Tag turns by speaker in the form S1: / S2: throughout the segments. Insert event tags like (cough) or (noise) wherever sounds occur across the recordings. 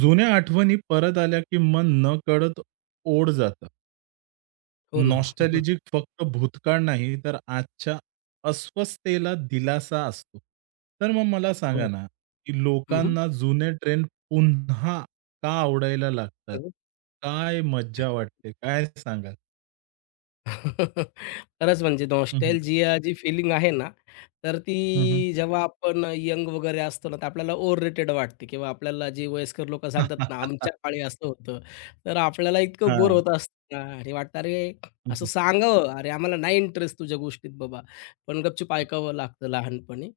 S1: जुन्या आठवणी परत आल्या की मन न नकळत ओढ जातं.
S2: हो ना. (laughs)
S1: नॉस्टॅल्जिक फक्त भूतकाळ नाही, तर आजच्या अस्वस्थतेला दिलासा असतो. तर मग मला सांगा
S2: हो.
S1: ना, की
S2: हं,
S1: लोकांना जुने ट्रेंड पुन्हा का आवडायला लागतात?
S2: (laughs)
S1: काय मज्जा वाटते? काय सांगाल?
S2: खरंच म्हणजे
S1: हं, हं.
S2: नॉस्टॅल्जिया जी फीलिंग आहे ना, तर
S1: हं, हं.
S2: ती जेव्हा आपण यंग वगैरे असतो ना, तर आपल्याला ओव्हर रेटेड वाटते किंवा आपल्याला जे वयस्कर लोकं सांगतात ना, आमच्या
S1: (laughs)
S2: काळी असं होतं. तर आपल्याला इतकं बोर
S1: हां.
S2: होत असतं ना आणि वाटतं, "अरे,
S1: हं,
S2: असं
S1: हं.
S2: सांगावं, अरे, आम्हाला नाही इंटरेस्ट तुझ्या गोष्टीत बाबा." पण गपचूप ऐकावं लागतं लहानपणी.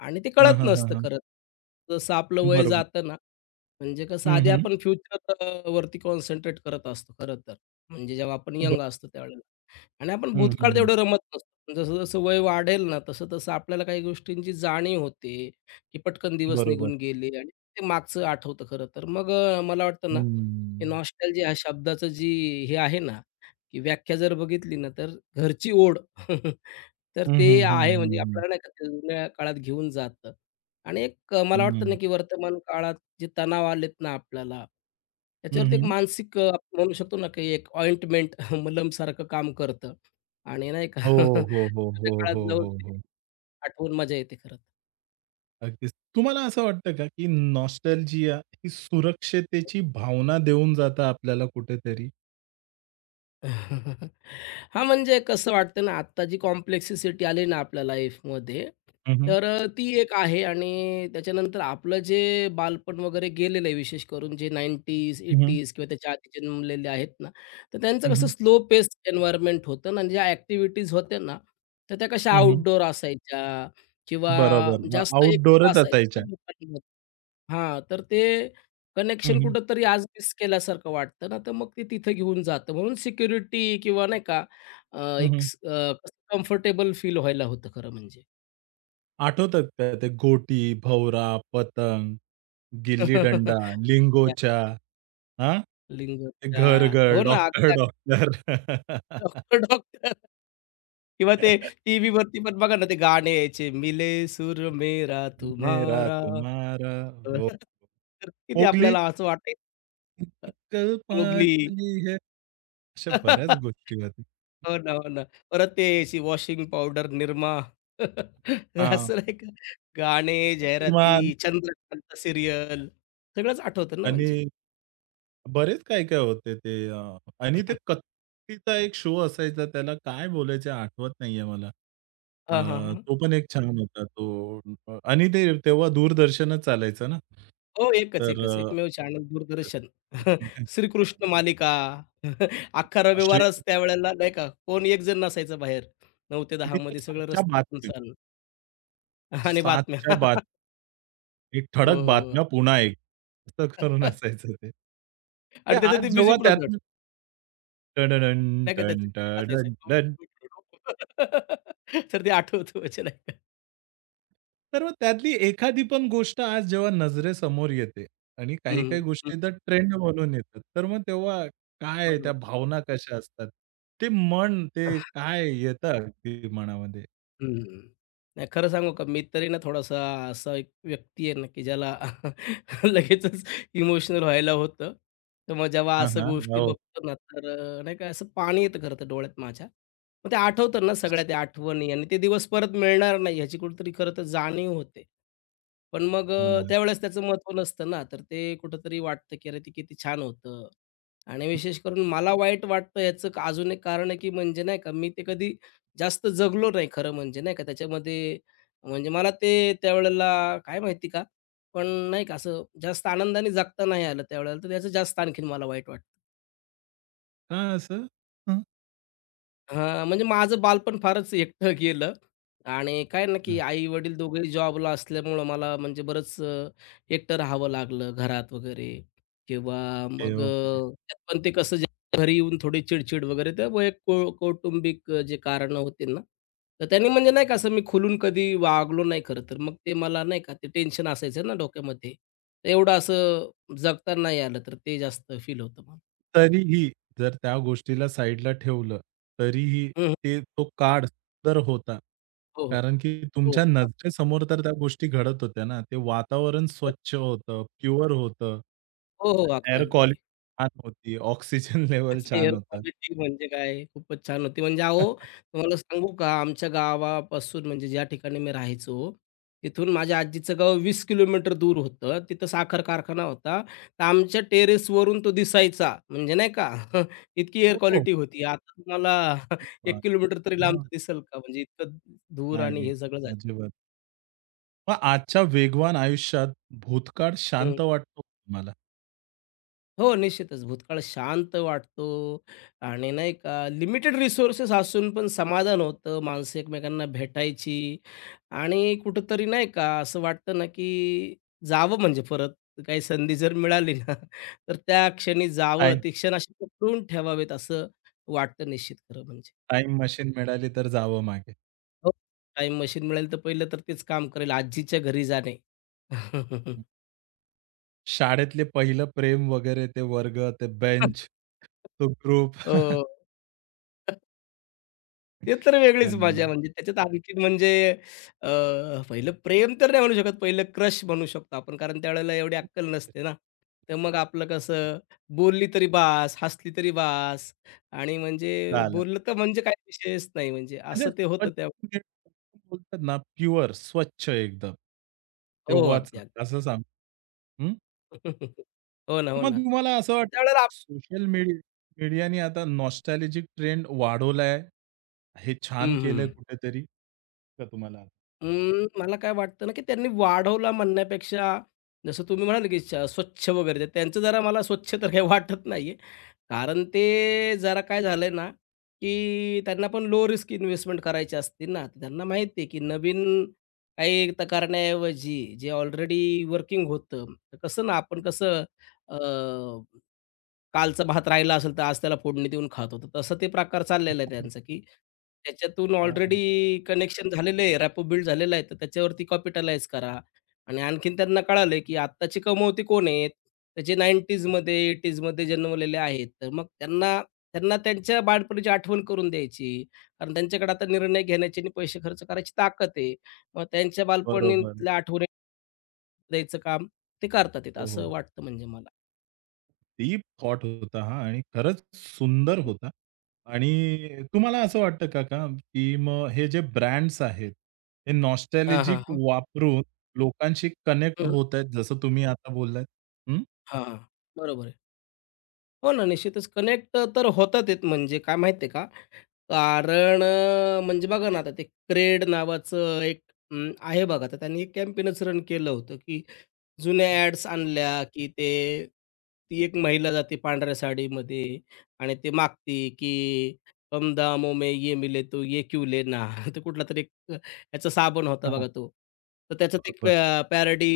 S2: आणि ते
S1: हां,
S2: कळत नसतं
S1: हां,
S2: खरं. जसं आपलं वय
S1: बरोबर.
S2: जातं ना, म्हणजे कसं
S1: हं,
S2: आधी
S1: हं.
S2: आपण फ्युचर वरती कॉन्सन्ट्रेट करत असतो खरं तर. म्हणजे जेव्हा आपण
S1: ब
S2: यंग असतो त्यावेळेला. आणि आपण
S1: हं, हं,
S2: भूतकाळ
S1: हं.
S2: तेवढं रमत नसतो. पण जसं-जसं वय वाढेल ना, तसं-तसं आपल्याला काही गोष्टींची जाणीव होते, की पटकन दिवस
S1: बरोबर.
S2: निघून गेले आणि ते मागचं आठवतं खरं तर. मग मला वाटतं ना, हे नॉस्टॅल्जिया ह्या शब्दाचं जी हे आहे ना, की व्याख्या जर बघितली ना, तर घरची ओढ. (laughs) तर
S1: हं,
S2: ते
S1: हं, हं,
S2: आहे
S1: हं,
S2: म्हणजे
S1: हं.
S2: आपल्याला नाही का ते जुन्या काळात घेऊन जातं आणि एक मला वाटतं ना,
S1: हं.
S2: की वर्तमान काळात जे तणाव आलेत ना आपल्याला,
S1: हं,
S2: त्याच्यावरती एक
S1: हं.
S2: मानसिक आपण म्हणू शकतो ना, की एक ऑइंटमेंट (laughs) मलमसारखं काम करतं आणि नाही का
S1: हो,
S2: (laughs)
S1: हो, हो,
S2: जुन्या
S1: हो,
S2: काळात
S1: हो,
S2: जाऊन
S1: हो,
S2: ती
S1: हो.
S2: आठवून मजा येते खरं
S1: अगदीच. तुम्हाला असं वाटतं का, की नॉस्टॅल्जिया ही
S2: तर.
S1: सुरक्षतेची भावना देऊन जातं आपल्याला कुठेतरी?
S2: (laughs) हां, म्हणजे कसं वाटतं ना, आत्ता जी कॉम्प्लेक्सिसिटी आली ना आपल्या लाईफमध्ये,
S1: हं, हं.
S2: तर ती एक आहे आणि त्याच्यानंतर आपलं जे बालपण वगैरे गेलेलं आहे, विशेष करून जे 90s,
S1: हं, हं.
S2: 80s किंवा त्याच्या आधी जन्मलेले आहेत ना, तर त्यांचं
S1: हं,
S2: कसं
S1: हं.
S2: स्लो पेस एन्व्हायर्नमेंट होतं ना आणि ज्या ॲक्टिव्हिटीज होत्या ना, तर त्या कशा
S1: हं, हं.
S2: आउटडोअर असायच्या किंवा
S1: बरोबर.
S2: जास्त एकोपा
S1: आउटडोअरच
S2: असायचा
S1: असायच्या.
S2: ना लोकांमध्ये. हां, तर ते
S1: हं,
S2: कनेक्शन
S1: हं.
S2: कुठेतरी आज मिस केल्यासारखं वाटतं ना, तर मग ते तिथे घेऊन जातं. म्हणून सिक्युरिटी किंवा नाही का
S1: हं,
S2: एक
S1: हं.
S2: कम्फर्टेबल फील व्हायला होतं खरं म्हणजे.
S1: आठवतात का ते गोटी, भवरा, पतंग, गिल्लीदंडा,
S2: (laughs) त्या
S1: लिंगोच्या, हां? ते
S2: लिंगोच्या.
S1: घर-घर,
S2: हो ना, त्या
S1: डॉक्टर-डॉक्टर.
S2: डॉक्टर-डॉक्टर. (laughs) किंवा ते
S1: (laughs)
S2: टीव्हीवरती पण बघा ना, ते गाणे यायचे, मिले सूर मेरा
S1: मेरा
S2: तुम्हारा.
S1: तुम्हारा वो
S2: (laughs) तर किती
S1: मोगली?
S2: आपल्याला असं वाटायचं, मोगली.
S1: कल्पातली है. अशा बऱ्याच
S2: (laughs)
S1: गोष्टी होत्या.
S2: हो ना, हो ना. परत ते अशी वॉशिंग पावडर, निरमा. तर (laughs)
S1: हां.
S2: असं नाही का, गाणे,
S1: शक्तिमान
S2: जाहिराती, चंद्रकांत सीरियल सगळंच आठवतं ना
S1: आणि
S2: म्हणजे.
S1: बरेच काय-काय होते ते. आणि ते कत्तीचा एक शो असायचा त्याला काय बोलायचे आठवत नाहीये मला. अ,
S2: हां, हां, हां.
S1: तो पण एक छान होता तो. आणि ते तेव्हा दूरदर्शनच चालायचं ना.
S2: हो, एकच,
S1: तर
S2: एकच.
S1: अ,
S2: एकमेव चॅनल दूरदर्शन. (laughs) श्रीकृष्ण मालिका. (laughs) अख्खा रविवारच त्यावेळेला नाही का, कोण एक जण नसायचं बाहेर. 9 ते
S1: आणि
S2: 10
S1: त्या
S2: मध्ये सगळं
S1: 7च्या
S2: रस्ते
S1: बातम्या,
S2: सुनसान आणि बातम्या.
S1: 7च्या बातम्या.
S2: (laughs)
S1: एक
S2: हो,
S1: ठळक
S2: हो.
S1: बातम्या पुन्हा एक. असं करून
S2: (laughs)
S1: असायचं ते. ते
S2: आणि
S1: आज
S2: त्याचं ते
S1: जेव्हा
S2: म्युझिक होतं.
S1: त्यातनं टडडण,
S2: नाही का
S1: टन,
S2: त्याचं म्युझिक
S1: टडन,
S2: असायचं. टुक,
S1: डन.
S2: टुक, टुक. (laughs) तर ते आठवतं म्हणजे नाही का.
S1: तर मग त्यातली एखादी पण गोष्ट आज जेव्हा नजरेसमोर येते आणि काही-काही
S2: हं, हं.
S1: गोष्टी तर ट्रेंड म्हणून येतात. तर मग तेव्हा काय त्या
S2: बरोबर.
S1: भावना कशा असतात? ते मन ते काय येतं अगदी मनामध्ये?
S2: हं. नाही खरं सांगू का, मी तरी ना थोडासा असा एक व्यक्ती आहे ना, की ज्याला (laughs) लगेचच इमोशनल व्हायला होतं. तर मग जेव्हा
S1: हां,
S2: असं
S1: हां.
S2: गोष्टी
S1: हो.
S2: बघतो ना, तर नाही का असं पाणी येतं खरं तर डोळ्यात माझ्या. मग ते आठवतात ना सगळ्या त्या आठवणी आणि ते दिवस परत मिळणार नाही ह्याची कुठेतरी खरं तर जाणीव होते. पण मग
S1: हो ना.
S2: त्यावेळेस त्याचं महत्त्व नसतं ना, तर ते कुठेतरी वाटतं, की अरे ते किती छान होतं. आणि विशेष करून मला वाईट वाटतं याचं अजून एक कारण आहे, की म्हणजे नाही का मी ते कधी जास्त जगलो नाही खरं म्हणजे, नाही का. त्याच्यामध्ये म्हणजे मला ते त्यावेळेला काय माहिती का? पण नाही का असं जास्त आनंदाने जगता नाही आलं त्यावेळेला, तर त्याचं जास्त आणखीन मला वाईट वाटतं.
S1: का असं? हं.
S2: हां, म्हणजे माझं बालपण फारच एकटं गेलं आणि काय ना, की आई-वडील दोघेही जॉबला असल्यामुळं मला म्हणजे बरंच एकटं राहावं लागलं घरात वगैरे किंवा
S1: ओके,
S2: मग
S1: ओके.
S2: त्यात पण ते कसं जे घरी येऊन थोडी चिडचिड वगैरे तर वैयक कौ कौटुंबिक जे कारणं होती ना, तर त्यांनी म्हणजे नाही का असं मी खुलून कधी वागलो नाही खरं तर. मग ते मला नाही का ते टेन्शन असायचं ना डोक्यामध्ये. तर एवढं असं जगता नाही आलं तर ते जास्त फील होतं मला.
S1: तरीही जर त्या गोष्टीला साइडला ठेवलं, तरीही
S2: हं, हं.
S1: ते तो काळ सुंदर होता.
S2: हो, हो.
S1: कारण की
S2: हो, हो.
S1: तुमच्या
S2: अग-
S1: नजरेसमोर तर त्या गोष्टी घडत होत्या ना. ते वातावरण
S2: हो.
S1: स्वच्छ होतं, प्युअर होतं.
S2: हो, हो. अगदी,
S1: एअर
S2: अगदी.
S1: क्वालिटी छान होती. ऑक्सिजन (laughs) लेव्हल छान
S2: हेअर
S1: होतं.
S2: क्वालिटी म्हणजे काय खूपच छान होती. म्हणजे अहो, तुम्हाला सांगू का आमच्या गावापासून म्हणजे ज्या ठिकाणी मी राहायचो, तिथून माझ्या आजीचं गाव 20 किलोमीटर दूर होतं. तिथं साखर कारखाना होता. तर आमच्या टेरेसवरून तो दिसायचा. म्हणजे नाही का (laughs) इतकी एअर
S1: हो, हो.
S2: क्वालिटी होती. आता तुम्हाला (laughs) एक
S1: (laughs)
S2: किलोमीटर तरी लांब
S1: हां.
S2: दिसेल का? म्हणजे इतकं धूर आणि
S1: नाही,
S2: हे सगळं झालं.
S1: अजिबात. मग आजच्या वेगवान आयुष्यात भूतकाळ शांत वाटतो तुम्हाला?
S2: हो, निश्चितच. भूतकाळ शांत वाटतो आणि नाही का लिमिटेड रिसोर्सेस असून पण समाधान होतं. माणसं एकमेकांना भेटायची आणि कुठेतरी नाही का असं वाटतं ना, की जावं म्हणजे परत काही संधी जर मिळाली ना, (laughs) तर त्या क्षणी जावं.
S1: टाईम
S2: ती क्षण अशी पकडून ठेवावेत असं वाटतं निश्चित खरं म्हणजे.
S1: टाईम मशीन मिळाली तर जावं मागे?
S2: हो, टाईम मशीन मिळेल तर पहिलं तर तेच काम करेल आजीच्या घरी जाणे. (laughs)
S1: शाळेतले पहिलं प्रेम वगैरे ते वर्ग, ते बेंच, तो ग्रुप. (laughs)
S2: हो. ते तर वेगळीच मजा
S1: हं.
S2: म्हणजे त्याच्यात आणखीन म्हणजे अ, पहिलं प्रेम तर नाही म्हणू शकत, पहिलं क्रश म्हणू शकतो आपण. कारण त्यावेळेला एवढी अक्कल नसते ना. तर मग आपलं कसं बोलली तरी बास, हसली तरी बास आणि म्हणजे
S1: चालेल.
S2: बोललं तर म्हणजे काही विषयच नाही म्हणजे
S1: म्हणजे
S2: असं ते होतं त्या.
S1: स्वच्छ बोलतात ना प्युअर, स्वच्छ एकदम.
S2: हो, अगदी,
S1: तेव्हाचं
S2: अगदी.
S1: असं सांग हं.
S2: (laughs) हो ना, हो
S1: मग
S2: ना.
S1: तुम्हाला असं वाटतं
S2: त्यावेळेला आप
S1: सोशल मीडियाने आता नॉस्टॅल्जिक ट्रेंड वाढवलाय, हे छान
S2: हं,
S1: केलंय
S2: हं.
S1: कुठेतरी, का तुम्हाला?
S2: मला काय वाटतं ना, की त्यांनी वाढवला म्हणण्यापेक्षा जसं तुम्ही म्हणाले, की स्वच्छ वगैरे ते त्यांचं जरा मला स्वच्छ तर काही वाटत नाहीये. कारण ते जरा काय झालंय ना, की त्यांना पण लो रिस्क इन्व्हेस्टमेंट करायची असते ना. तर त्यांना माहिती आहे, की नवीन काही तर करण्याऐवजी जे ऑलरेडी वर्किंग होतं, तर कसं ना आपण कसं अ, कालचा भात राहिला असेल तर आज त्याला फोडणी देऊन खातो. तर तसं ते प्रकार चाललेला आहे त्यांचं,
S1: (laughs)
S2: की त्याच्यातून
S1: हां.
S2: ऑलरेडी कनेक्शन झालेलं आहे, रॅपो बिल्ड झालेला आहे. तर त्याच्यावरती कॅपिटलाइज करा आणि आणखीन त्यांना कळालं, की आत्ताचे कमवते कोण आहेत? तर जे 90sमध्ये 80sमध्ये जन्मलेले आहेत. तर मग त्यांना त्यांना त्यांच्या बालपणीची आठवण करून द्यायची. कारण त्यांच्याकडे आता निर्णय घेण्याची आणि पैसे खर्च करायची ताकद आहे. मग त्यांच्या
S1: बरोबर.
S2: बालपणीतल्या आठवणी द्यायचं काम ते करतात आहेत,
S1: हो,
S2: असं
S1: हो.
S2: वाटतं म्हणजे मला.
S1: डीप थॉट होता हा आणि खरंच सुंदर होता. आणि तुम्हाला असं वाटतं का की मग हे जे ब्रँड्स आहेत, हे
S2: हां,
S1: नॉस्टॅल्जिक
S2: हां,
S1: वापरून लोकांशी कनेक्ट
S2: हां.
S1: होत आहेत, जसं तुम्ही आता बोललात? हं,
S2: हां, हां. बरोबर आहे. हो ना, निश्चितच कनेक्ट तर होतात आहेत म्हणजे काय माहिती आहे का? कारण म्हणजे बघा ना, आता ते क्रेड नावाचं एक आहे बघा, तर त्यांनी एक कॅम्पेनच रन केलं होतं, की जुन्या ॲड्स आणल्या, की ते ती एक महिला जाते पांढऱ्या साडीमध्ये आणि ते मागते, की "कम दामों में ये मिले तो ये क्यों लेना?" तर कुठलातरी (laughs) ह्याचा साबण होता
S1: हां.
S2: बघा तो. तर त्याचं ते एक
S1: बरोबर.
S2: पॅरडी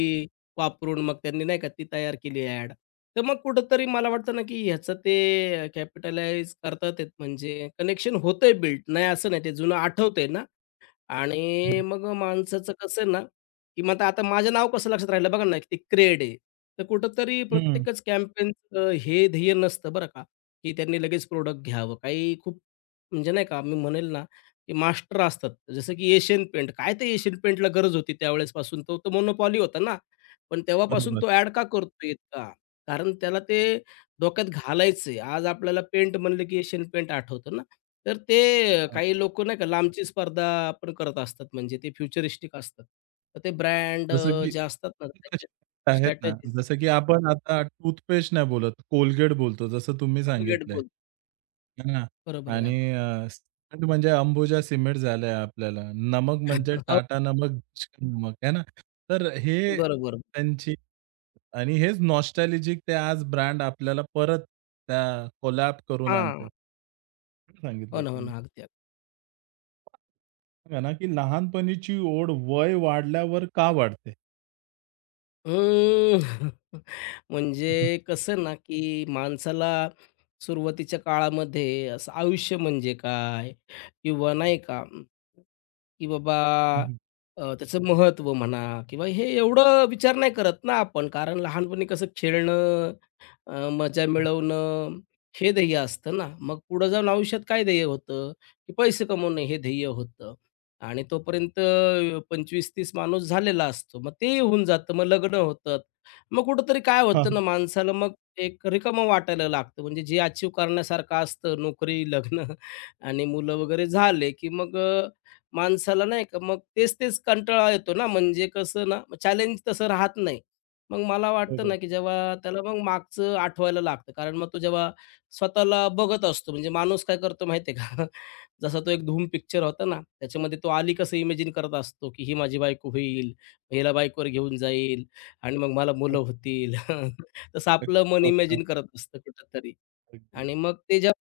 S2: वापरून मग त्यांनी नाही का ती तयार केली ॲड. तर मग कुठेतरी मला वाटतं ना, की ह्याचं ते कॅपिटलाइज करतात आहेत म्हणजे कनेक्शन होतंय बिल्ड. नाही असं नाही, ते जुनं आठवतंय ना,
S1: हं,
S2: आणि मग माणसाचं कसं आहे ना, की मग आता आता माझं नाव कसं लक्षात राहिलं बघा ना, ते क्रेड आहे. तर कुठेतरी
S1: हं,
S2: प्रत्येकच कॅम्पेनचं हे ध्येय नसतं बरं का, की त्यांनी लगेच प्रोडक्ट घ्यावं. काही खूप म्हणजे नाही का, मी म्हणेल ना, की मास्टर असतात. जसं की एशियन पेंट. काय ते एशियन पेंटला गरज होती त्यावेळेसपासून? तो तर मोनोपॉली होता ना, पण तेव्हापासून
S1: बरोबर.
S2: तो ॲड का करतोय इतका? कारण त्याला ते डोक्यात घालायचंय. आज आपल्याला पेंट म्हणलं, की एशियन पेंट आठवतं ना. तर ते काही लोकं नाही का लांबची स्पर्धा पण करत असतात. म्हणजे ते फ्युचरिस्टिक असतात. तर ते ब्रँड
S1: जसं की
S2: जे असतात ना
S1: (laughs)
S2: त्याच्या
S1: आहेत ना,
S2: स्ट्रॅटेजीज
S1: जसं की आपण आता टूथपेस्ट नाही बोलत, Colgate बोलतो जसं तुम्ही
S2: फॉरगेट
S1: सांगितलंय.
S2: बोल
S1: है ना?
S2: बरोबर आहे अगदी.
S1: सिमेंट म्हणजे अंबुजा सिमेंट झालंय आपल्याला. नमक म्हणजे
S2: (laughs) हो,
S1: टाटा नमक, जिंजर नमक है ना? तर हे
S2: बरोबर.
S1: त्यांची आणि हेच नॉस्टॅल्जिक ते आज ब्रँड आपल्याला परत त्या कोलॅब करून आणतात.
S2: हां.
S1: खरं
S2: हो
S1: सांगितलं
S2: ना, हो
S1: तुम्ही.
S2: ना. अगदी, अगदी.
S1: बघा ना, की लहानपणीची ओढ वय वाढल्यावर का वाढते?
S2: अं, (laughs) म्हणजे
S1: (laughs)
S2: कसं ना, की माणसाला सुरुवातीच्या काळामध्ये असं आयुष्य म्हणजे काय? किंवा नाही का की बाबा
S1: हं,
S2: त्याचं महत्त्व म्हणा किंवा हे एवढं विचार नाही करत ना आपण. कारण लहानपणी कसं खेळणं मजा मिळवणं हे ध्येय असतं ना. मग पुढे जाऊन आयुष्यात काय ध्येय होतं, की पैसे कमवणे हे ध्येय होतं. आणि तोपर्यंत 25-30 माणूस झालेला असतो. मग ते होऊन जातं. मग लग्न होतात. मग कुठेतरी काय होतं ना माणसाला मग एक रिकामं वाटायला लागतं. म्हणजे जे अचीव्ह करण्यासारखं असतं नोकरी, लग्न (laughs) आणि मुलं वगैरे झाले, की मग माणसाला नाही का मग तेच-तेच कंटाळा येतो ना. म्हणजे कसं ना, चॅलेंज तसं राहत नाही. मग मला वाटतं
S1: बरोबर.
S2: ना, की जेव्हा त्याला मग मागचं आठवायला लागतं. कारण मग तो जेव्हा स्वतःला बघत असतो. म्हणजे माणूस काय करतो माहिती आहे का? (laughs) जसा तो एक धूम पिक्चर होता ना, त्याच्यामध्ये तो आली कसं इमेजिन करत असतो, की ही माझी बायको होईल, हिला बाईकवर घेऊन जाईल आणि मग मला मुलं होतील. (laughs) तसं
S1: एक
S2: आपलं मन
S1: स्वप्न.
S2: इमॅजिन करत असतं कुठेतरी.
S1: अगदीच.
S2: आणि मग ते जेव्हा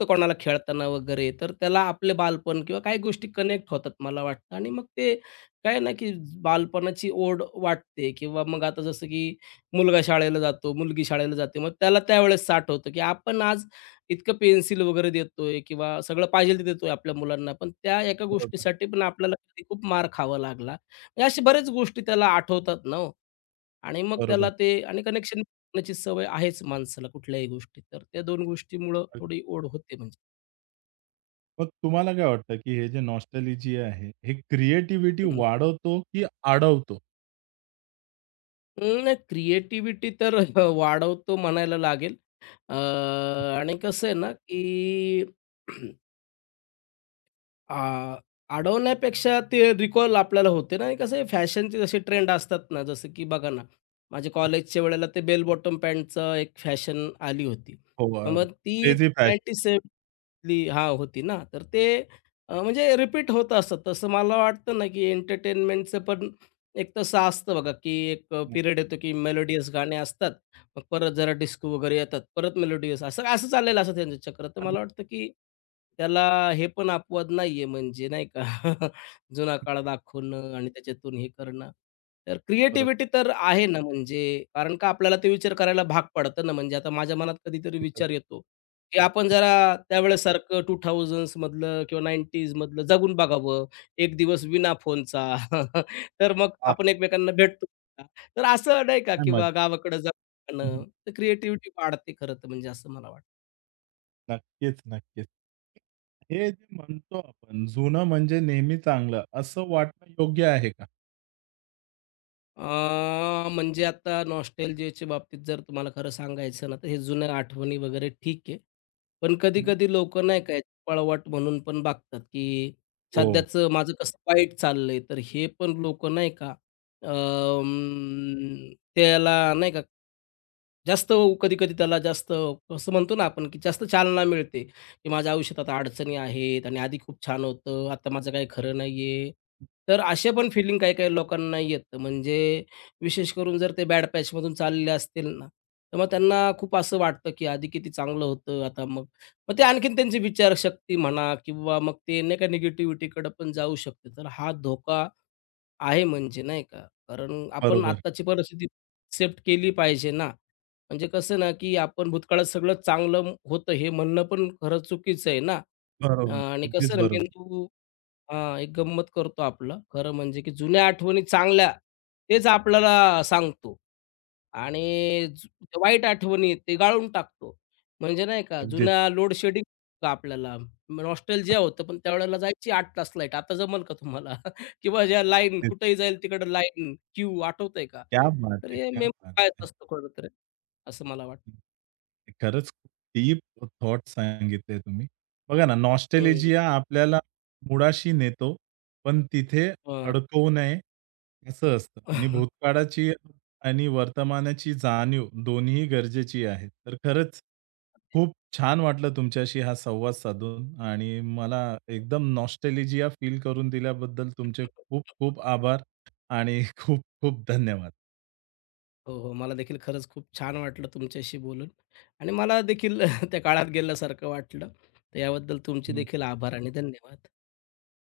S2: बघतो कोणाला खेळताना वगैरे, तर त्याला आपले बालपण किंवा काही गोष्टी कनेक्ट होतात मला वाटतं आणि मग ते काय आहे ना, की बालपणाची ओढ वाटते किंवा मग आता जसं की मुलगा शाळेला जातो, मुलगी शाळेला जाते. मग त्याला त्यावेळेस साठ होतं, की आपण आज इतकं पेन्सिल वगैरे देतोय किंवा सगळं पाहिजे ते देतोय आपल्या मुलांना, पण त्या एका
S1: बरोबर,
S2: गोष्टीसाठी पण आपल्याला कधी खूप मार खावा लागला. म्हणजे अशा बऱ्याच गोष्टी त्याला आठवतात ना हो. आणि मग
S1: बरोबर.
S2: त्याला ते आणि कनेक्शन करण्याची सवय आहेच माणसाला कुठल्याही गोष्टीत. तर त्या 2 गोष्टीमुळं
S1: अगदी.
S2: थोडी ओढ होते म्हणजे.
S1: मग तुम्हाला काय वाटतं, की हे जे नॉस्टॅल्जिया आहे, हे क्रिएटिव्हिटी
S2: हं,
S1: वाढवतो की अडवतो?
S2: हं, नाही क्रिएटिव्हिटी तर (laughs) वाढवतो म्हणायला लागेल. अ, आणि कसं आहे ना, की (clears throat) आ, अडवण्यापेक्षा ते रिकॉल आपल्याला होते ना आणि कसं आहे फॅशनचे जसे ट्रेंड असतात ना, जसं की बघा ना, माझ्या कॉलेजच्या वेळेला ते बेल बॉटम पॅन्टचं एक फॅशन आली होती.
S1: हो, अरे,
S2: मग ती
S1: क्रेझी फॅशन.
S2: 97ली हां, होती ना, तर ते म्हणजे रिपीट होत असतं. तसं मला वाटतं ना, की एंटरटेनमेंटचं पण एक तसं असतं बघा, की एक पिरियड येतो, की मेलोडियस गाणे असतात. मग परत जरा डिस्को वगैरे येतात, परत मेलोडियस असं असं चाललेलं असतं त्यांचं चक्र. तर
S1: अगदी
S2: मला वाटतं, की त्याला हे पण अपवाद नाहीये म्हणजे नाही का. (laughs) जुना काळ दाखवणं आणि त्याच्यातून हे करणं. तर क्रिएटिव्हिटी
S1: बरोबर.
S2: तर आहे ना म्हणजे कारण का आपल्याला ते विचार करायला भाग पडतं ना म्हणजे आता माझ्या मनात कधीतरी विचार येतो, की आपण जरा त्यावेळेसारखं 2000s मधलं किंवा 90s मधलं जगून बघावं, एक दिवस विना फोनचा. (laughs) तर मग
S1: वाह!
S2: आपण एकमेकांना भेटतो. का? तर असं नाही का
S1: काय मजा.
S2: किंवा गावाकडे
S1: हं,
S2: ऐकणं, तर क्रिएटिव्हिटी वाढते खरं तर म्हणजे असं मला वाटतं.
S1: नक्कीच, नक्कीच. हे जे म्हणतो आपण, जुनं म्हणजे नेहमी चांगलं, असं वाटणं योग्य आहे का?
S2: म्हणजे आता नॉस्टॅल्जियाच्या बाबतीत जर तुम्हाला खरं सांगायचं ना, तर हे जुन्या आठवणी वगैरे ठीक आहे. पण
S1: हं.
S2: कधी-कधी लोक नाही का, पळवाट म्हणून पण बघतात, की
S1: हो,
S2: सध्याचं माझं कसं वाईट चाललंय, तर हे पण लोक नाही का त्याला नाही का, जास्त कधी-कधी त्याला जास्त कसं म्हणतो ना आपण, की जास्त चालना मिळते. की माझ्या आयुष्यात आता अडचणी आहेत आणि आधी खूप छान होतं, आता माझं काही खरं नाहीये. तर असे पण फिलिंग काही-काही लोकांना येतं. म्हणजे विशेष करून जर ते बॅड पॅचमधून चालले असतील ना, तर मग त्यांना खूप असं वाटतं की आधी किती चांगलं होतं, आता मग मग ते आणखीन त्यांची विचारशक्ती म्हणा किंवा मग ते नाही का निगेटिव्हिटीकडे पण जाऊ शकते. तर हा धोका आहे म्हणजे नाही का. कारण आपण
S1: बरोबर,
S2: आत्ताची परिस्थिती एक्सेप्ट केली पाहिजे ना. म्हणजे कसं ना, की आपण भूतकाळात सगळं चांगलं होतं हे म्हणणं पण खरं चुकीचं आहे ना.
S1: बरोबर.
S2: आणि
S1: अगदीच
S2: कसं ना
S1: बरोबर.
S2: मेंदू हां, एक गंमत करतो आपलं. खरं म्हणजे की जुन्या आठवणी चांगल्या, तेच आपल्याला सांगतो आणि वाईट आठवणी आहेत, ते गाळून टाकतो. म्हणजे नाही का,
S1: अगदीच.
S2: जुना लोड शेडिंग का आपल्याला नॉस्टॅल्जिया होतं, पण त्यावेळेला जायची 8 तास लाईट. आता जमल का तुम्हाला? (laughs) किंवा ज्या लाईन
S1: अगदीच.
S2: कुठेही जाईल तिकडं लाईन, क्यू आठवतंय का?
S1: क्या बात
S2: तर
S1: है!
S2: हे
S1: क्या बात
S2: मेमरी
S1: है!
S2: असतं खरं तर, असं मला वाटतं.
S1: खरंच डीप थॉट सांगितले तुम्ही. बघा ना,
S2: हं,
S1: नॉस्टॅल्जिया आपल्याला मुळाशी नेतो, पण तिथे
S2: हां.
S1: अडकवू नये, असं असतं. आणि भूतकाळाची आणि वर्तमानाची जाणीव दोन्हीही गरजेची आहे. तर खरंच खूप छान वाटलं तुमच्याशी हा संवाद साधून आणि मला एकदम नॉस्टॅल्जिया फील करून दिल्याबद्दल तुमचे खूप खूप आभार आणि (laughs) खूप खूप धन्यवाद.
S2: हो, हो. मला देखील खरंच खूप छान वाटलं तुमच्याशी बोलून आणि मला देखील (laughs) त्या काळात गेल्यासारखं वाटलं. तर याबद्दल तुमचे देखील आभार आणि धन्यवाद.